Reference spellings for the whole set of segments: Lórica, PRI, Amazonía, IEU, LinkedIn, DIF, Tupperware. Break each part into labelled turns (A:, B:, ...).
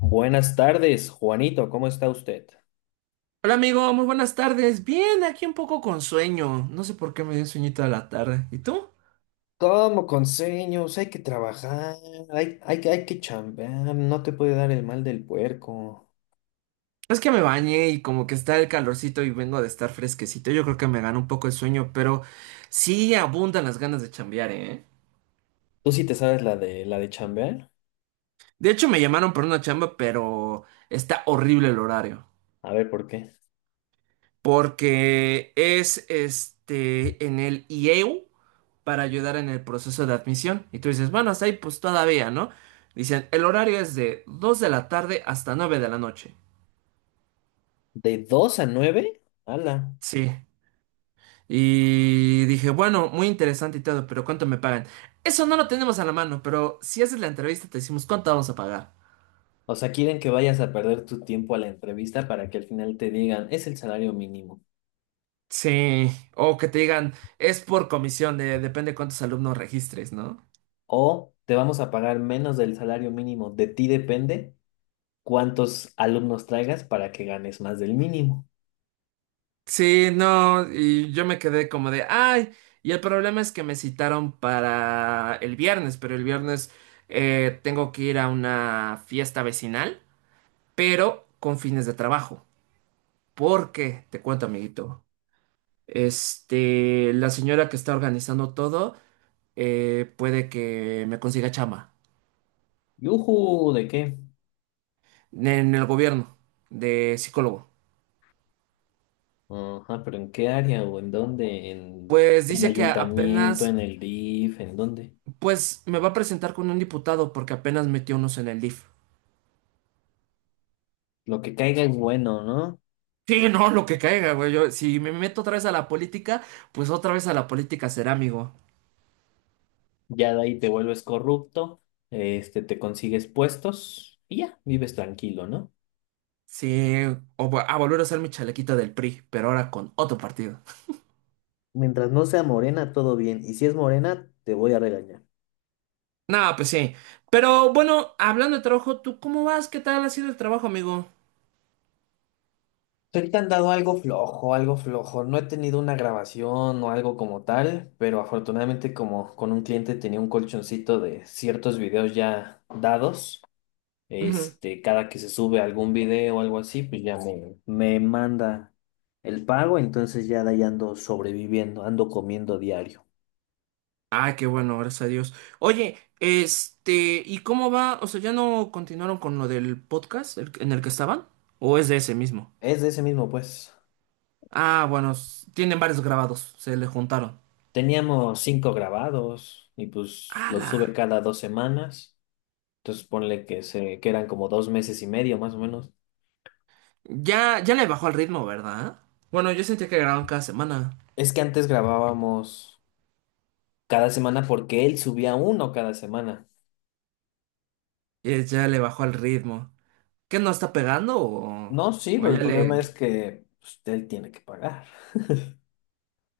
A: Buenas tardes, Juanito, ¿cómo está usted?
B: Hola amigo, muy buenas tardes. Bien, aquí un poco con sueño. No sé por qué me dio sueñito a la tarde. ¿Y tú?
A: Como con sueños, hay que trabajar, hay que chambear, no te puede dar el mal del puerco.
B: Es que me bañé y como que está el calorcito y vengo de estar fresquecito. Yo creo que me gana un poco el sueño, pero sí abundan las ganas de chambear, ¿eh?
A: ¿Tú sí te sabes la de chambear?
B: De hecho, me llamaron por una chamba, pero está horrible el horario.
A: A ver, ¿por qué?
B: Porque es en el IEU para ayudar en el proceso de admisión. Y tú dices, bueno, hasta ahí pues todavía, ¿no? Dicen, el horario es de 2 de la tarde hasta 9 de la noche.
A: ¿De 2 a nueve? ¡Hala!
B: Sí. Y dije, bueno, muy interesante y todo, pero ¿cuánto me pagan? Eso no lo tenemos a la mano, pero si haces la entrevista te decimos cuánto vamos a pagar.
A: O sea, quieren que vayas a perder tu tiempo a la entrevista para que al final te digan, es el salario mínimo.
B: Sí, o que te digan, es por comisión, depende cuántos alumnos registres, ¿no?
A: O te vamos a pagar menos del salario mínimo. De ti depende cuántos alumnos traigas para que ganes más del mínimo.
B: Sí, no, y yo me quedé como de, ay, y el problema es que me citaron para el viernes, pero el viernes tengo que ir a una fiesta vecinal, pero con fines de trabajo. Porque, te cuento, amiguito. La señora que está organizando todo puede que me consiga chamba
A: ¡Yujú! ¿De qué?
B: en el gobierno de psicólogo.
A: Ajá, pero ¿en qué área o en dónde? ¿En,
B: Pues
A: en
B: dice que
A: ayuntamiento, en
B: apenas,
A: el DIF, en dónde?
B: pues me va a presentar con un diputado porque apenas metió unos en el DIF.
A: Lo que caiga es bueno, ¿no?
B: Sí, no, lo que caiga, güey. Yo, si me meto otra vez a la política, pues otra vez a la política será, amigo.
A: Ya de ahí te vuelves corrupto, este, te consigues puestos y ya, vives tranquilo, ¿no?
B: Sí, a volver a usar mi chalequita del PRI, pero ahora con otro partido.
A: Mientras no sea morena, todo bien. Y si es morena, te voy a regañar.
B: Nada, pues sí. Pero bueno, hablando de trabajo, ¿tú cómo vas? ¿Qué tal ha sido el trabajo, amigo?
A: Ahorita han dado algo flojo, algo flojo. No he tenido una grabación o algo como tal, pero afortunadamente como con un cliente tenía un colchoncito de ciertos videos ya dados.
B: Ujú.
A: Este, cada que se sube algún video o algo así, pues ya me manda el pago, entonces ya de ahí ando sobreviviendo, ando comiendo diario.
B: Ah, qué bueno, gracias a Dios. Oye, ¿y cómo va? O sea, ¿ya no continuaron con lo del podcast en el que estaban? ¿O es de ese mismo?
A: Es de ese mismo, pues.
B: Ah, bueno, tienen varios grabados, se le juntaron.
A: Teníamos cinco grabados y pues los
B: ¡Hala!
A: sube cada 2 semanas. Entonces ponle que eran como 2 meses y medio más o menos.
B: Ya, ya le bajó al ritmo, ¿verdad? Bueno, yo sentía que grababan cada semana.
A: Es que antes grabábamos cada semana porque él subía uno cada semana.
B: Y ya le bajó al ritmo. ¿Qué no está pegando? O,
A: No, sí,
B: o
A: pero
B: ya
A: el problema
B: le.
A: es que pues, él tiene que pagar.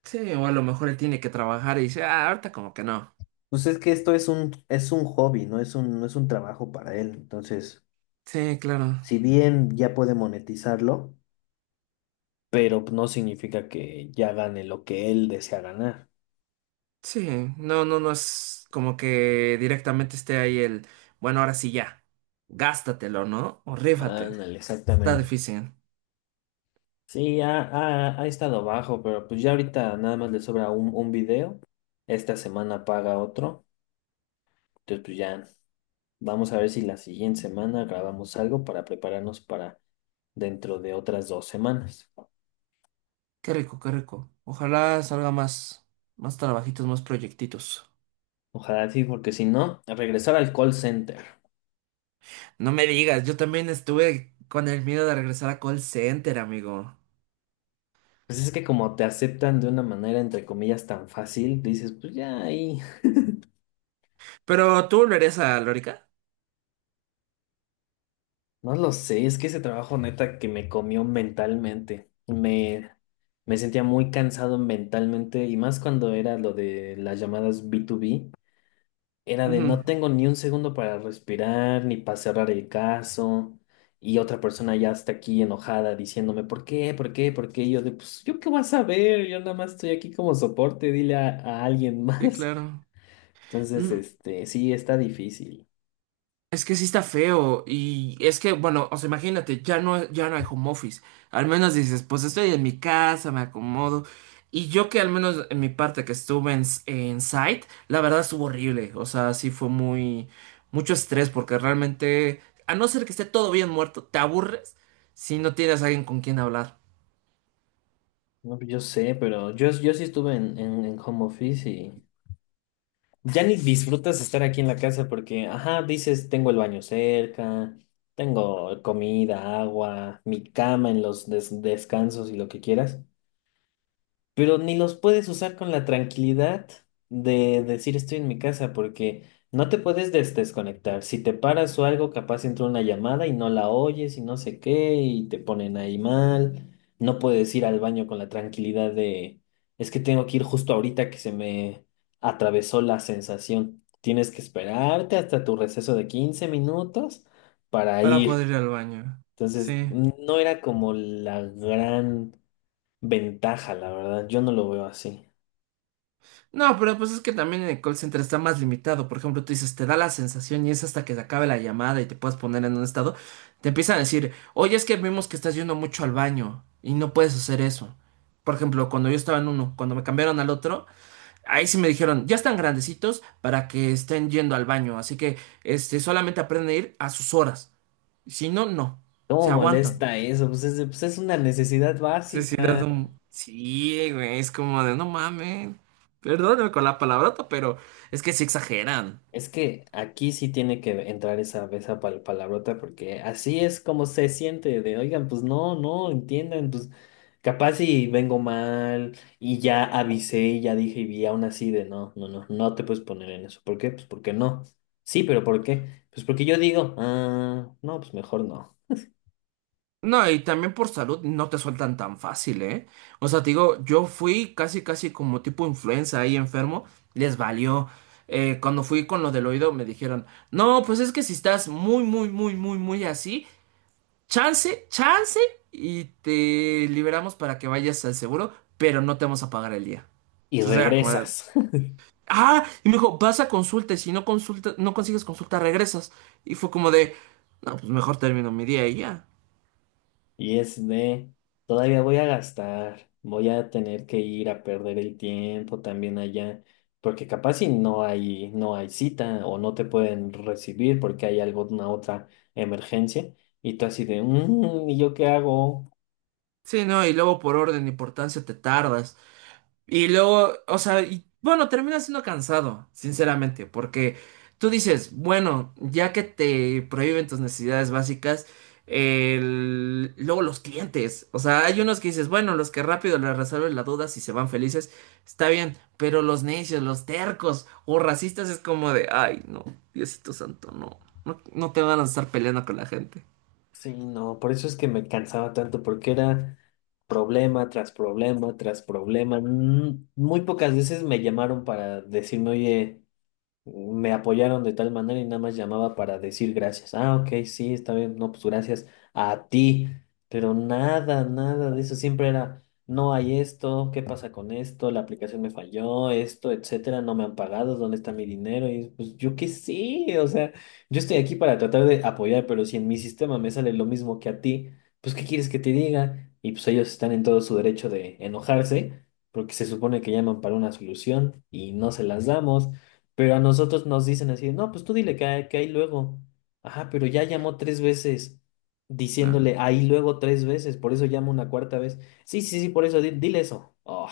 B: Sí, o a lo mejor él tiene que trabajar y dice, ah, ahorita como que no.
A: Pues es que esto es un hobby, no es un trabajo para él. Entonces,
B: Sí, claro.
A: si bien ya puede monetizarlo, pero no significa que ya gane lo que él desea ganar.
B: Sí, no es como que directamente esté ahí el, bueno, ahora sí ya, gástatelo, ¿no? O rífate,
A: Ándale,
B: está
A: exactamente.
B: difícil.
A: Sí, ha estado bajo, pero pues ya ahorita nada más le sobra un video. Esta semana paga otro. Entonces, pues ya vamos a ver si la siguiente semana grabamos algo para prepararnos para dentro de otras 2 semanas.
B: Qué rico, qué rico. Ojalá salga más, más trabajitos, más proyectitos.
A: Ojalá sí, porque si no, a regresar al call center.
B: No me digas, yo también estuve con el miedo de regresar a call center, amigo.
A: Pues es que como te aceptan de una manera entre comillas tan fácil, dices, pues ya ahí,
B: ¿Pero tú volverías a Lórica?
A: no lo sé, es que ese trabajo neta que me comió mentalmente, me sentía muy cansado mentalmente y más cuando era lo de las llamadas B2B, era de
B: Ujú.
A: no tengo ni un segundo para respirar ni para cerrar el caso y otra persona ya está aquí enojada diciéndome, ¿por qué? ¿Por qué? ¿Por qué? Y yo de, pues yo qué vas a ver, yo nada más estoy aquí como soporte, dile a alguien
B: Sí,
A: más.
B: claro.
A: Entonces,
B: Mm.
A: este, sí, está difícil.
B: Es que sí está feo y es que, bueno, o sea, imagínate, ya no hay home office. Al menos dices, pues estoy en mi casa, me acomodo. Y yo que al menos en mi parte que estuve en, en site, la verdad estuvo horrible. O sea, sí fue muy, mucho estrés porque realmente, a no ser que esté todo bien muerto, te aburres si no tienes a alguien con quien hablar
A: No, pues, yo sé, pero yo sí estuve en home office y ya ni disfrutas estar aquí en la casa porque, ajá, dices, tengo el baño cerca, tengo comida, agua, mi cama en los descansos y lo que quieras, pero ni los puedes usar con la tranquilidad de decir estoy en mi casa, porque no te puedes desconectar. Si te paras o algo, capaz entra una llamada y no la oyes y no sé qué, y te ponen ahí mal. No puedes ir al baño con la tranquilidad de, es que tengo que ir justo ahorita que se me atravesó la sensación. Tienes que esperarte hasta tu receso de 15 minutos para
B: para
A: ir.
B: poder ir al baño.
A: Entonces,
B: Sí.
A: no era como la gran ventaja, la verdad. Yo no lo veo así.
B: No, pero pues es que también en el call center está más limitado. Por ejemplo, tú dices, te da la sensación y es hasta que se acabe la llamada y te puedas poner en un estado. Te empiezan a decir, oye, es que vimos que estás yendo mucho al baño y no puedes hacer eso. Por ejemplo, cuando yo estaba en uno, cuando me cambiaron al otro, ahí sí me dijeron, ya están grandecitos para que estén yendo al baño. Así que, solamente aprenden a ir a sus horas. Si no, no.
A: ¿Cómo
B: Se aguantan.
A: molesta eso? Pues es una necesidad
B: Sí, sí,
A: básica.
B: sí, güey, es como de no mames. Perdóname con la palabrota, pero es que sí exageran.
A: Es que aquí sí tiene que entrar esa palabrota porque así es como se siente de, oigan, pues no, no, entiendan, pues capaz si vengo mal y ya avisé y ya dije y vi aún así de, no, no, no, no te puedes poner en eso. ¿Por qué? Pues porque no. Sí, pero ¿por qué? Pues porque yo digo, ah, no, pues mejor no.
B: No, y también por salud no te sueltan tan fácil, ¿eh? O sea, te digo, yo fui casi, casi como tipo influenza ahí enfermo, les valió. Cuando fui con lo del oído me dijeron, no, pues es que si estás muy, muy, muy, muy, muy así, chance, chance, y te liberamos para que vayas al seguro, pero no te vamos a pagar el día.
A: Y
B: Entonces era como, de,
A: regresas.
B: Ah, y me dijo, vas a consulta, y si no consulta, no consigues consulta, regresas. Y fue como de, no, pues mejor termino mi día y ya.
A: Y es de, todavía voy a gastar, voy a tener que ir a perder el tiempo también allá, porque capaz si no hay cita o no te pueden recibir porque hay alguna otra emergencia y tú así de, "Mm, ¿y yo qué hago?"
B: Sí, no, y luego por orden de importancia te tardas. Y luego, o sea, y bueno, termina siendo cansado, sinceramente, porque tú dices, bueno, ya que te prohíben tus necesidades básicas, luego los clientes, o sea, hay unos que dices, bueno, los que rápido les resuelven la duda si se van felices, está bien, pero los necios, los tercos o racistas es como de, ay, no, Diosito Santo, no te van a estar peleando con la gente.
A: Sí, no, por eso es que me cansaba tanto porque era problema tras problema tras problema. Mm, muy pocas veces me llamaron para decirme, oye, me apoyaron de tal manera y nada más llamaba para decir gracias. Ah, ok, sí, está bien, no, pues gracias a ti, pero nada, nada de eso, siempre era, no hay esto, ¿qué pasa con esto? La aplicación me falló, esto, etcétera, no me han pagado, ¿dónde está mi dinero? Y pues yo qué sé, o sea, yo estoy aquí para tratar de apoyar, pero si en mi sistema me sale lo mismo que a ti, pues ¿qué quieres que te diga? Y pues ellos están en todo su derecho de enojarse. Porque se supone que llaman para una solución y no se las damos. Pero a nosotros nos dicen así, no, pues tú dile que, que ahí luego. Ajá, pero ya llamó tres veces diciéndole
B: Claro.
A: ahí luego tres veces, por eso llama una cuarta vez. Sí, sí, sí, por eso, dile eso. Oh.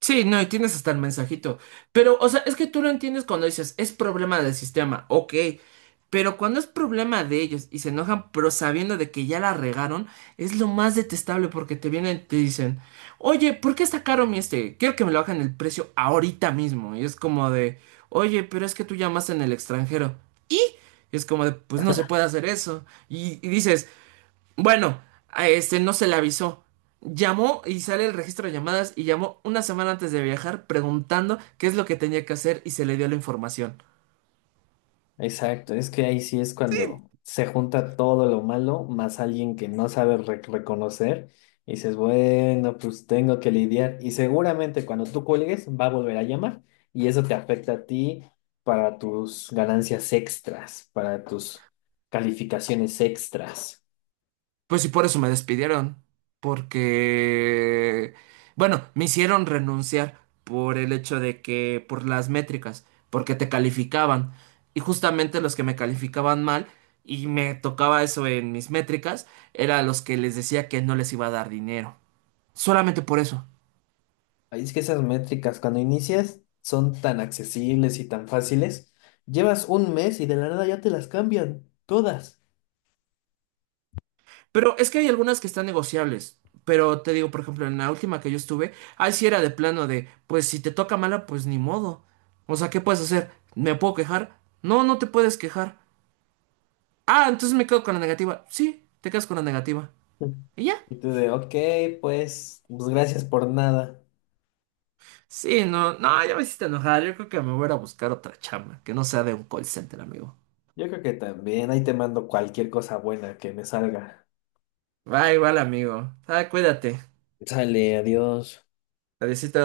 B: Sí, no, y tienes hasta el mensajito. Pero, o sea, es que tú lo entiendes cuando dices, es problema del sistema, ok. Pero cuando es problema de ellos y se enojan, pero sabiendo de que ya la regaron, es lo más detestable porque te vienen y te dicen, oye, ¿por qué está caro mi este? Quiero que me lo bajen el precio ahorita mismo. Y es como de, oye, pero es que tú llamas en el extranjero. Y es como de, pues no se puede hacer eso. Y dices, bueno, a este no se le avisó. Llamó y sale el registro de llamadas y llamó una semana antes de viajar preguntando qué es lo que tenía que hacer y se le dio la información.
A: Exacto, es que ahí sí es
B: Sí.
A: cuando se junta todo lo malo más alguien que no sabe reconocer y dices, bueno, pues tengo que lidiar y seguramente cuando tú cuelgues va a volver a llamar y eso te afecta a ti para tus ganancias extras, para tus calificaciones extras.
B: Pues sí por eso me despidieron. Porque... Bueno, me hicieron renunciar por el hecho de que... por las métricas, porque te calificaban. Y justamente los que me calificaban mal y me tocaba eso en mis métricas, era los que les decía que no les iba a dar dinero. Solamente por eso.
A: Ahí es que esas métricas cuando inicias son tan accesibles y tan fáciles, llevas un mes y de la nada ya te las cambian todas.
B: Pero es que hay algunas que están negociables. Pero te digo, por ejemplo, en la última que yo estuve, ahí sí era de plano de, pues si te toca mala, pues ni modo. O sea, ¿qué puedes hacer? ¿Me puedo quejar? No, no te puedes quejar. Ah, entonces me quedo con la negativa. Sí, te quedas con la negativa. Y ya.
A: Y tú de, ok, pues gracias por nada.
B: Sí, no, no, ya me hiciste enojar. Yo creo que me voy a ir a buscar otra chamba, que no sea de un call center, amigo.
A: Yo creo que también ahí te mando cualquier cosa buena que me salga.
B: Bye, igual, amigo. Ah, cuídate.
A: Sale, adiós.
B: Adiósito.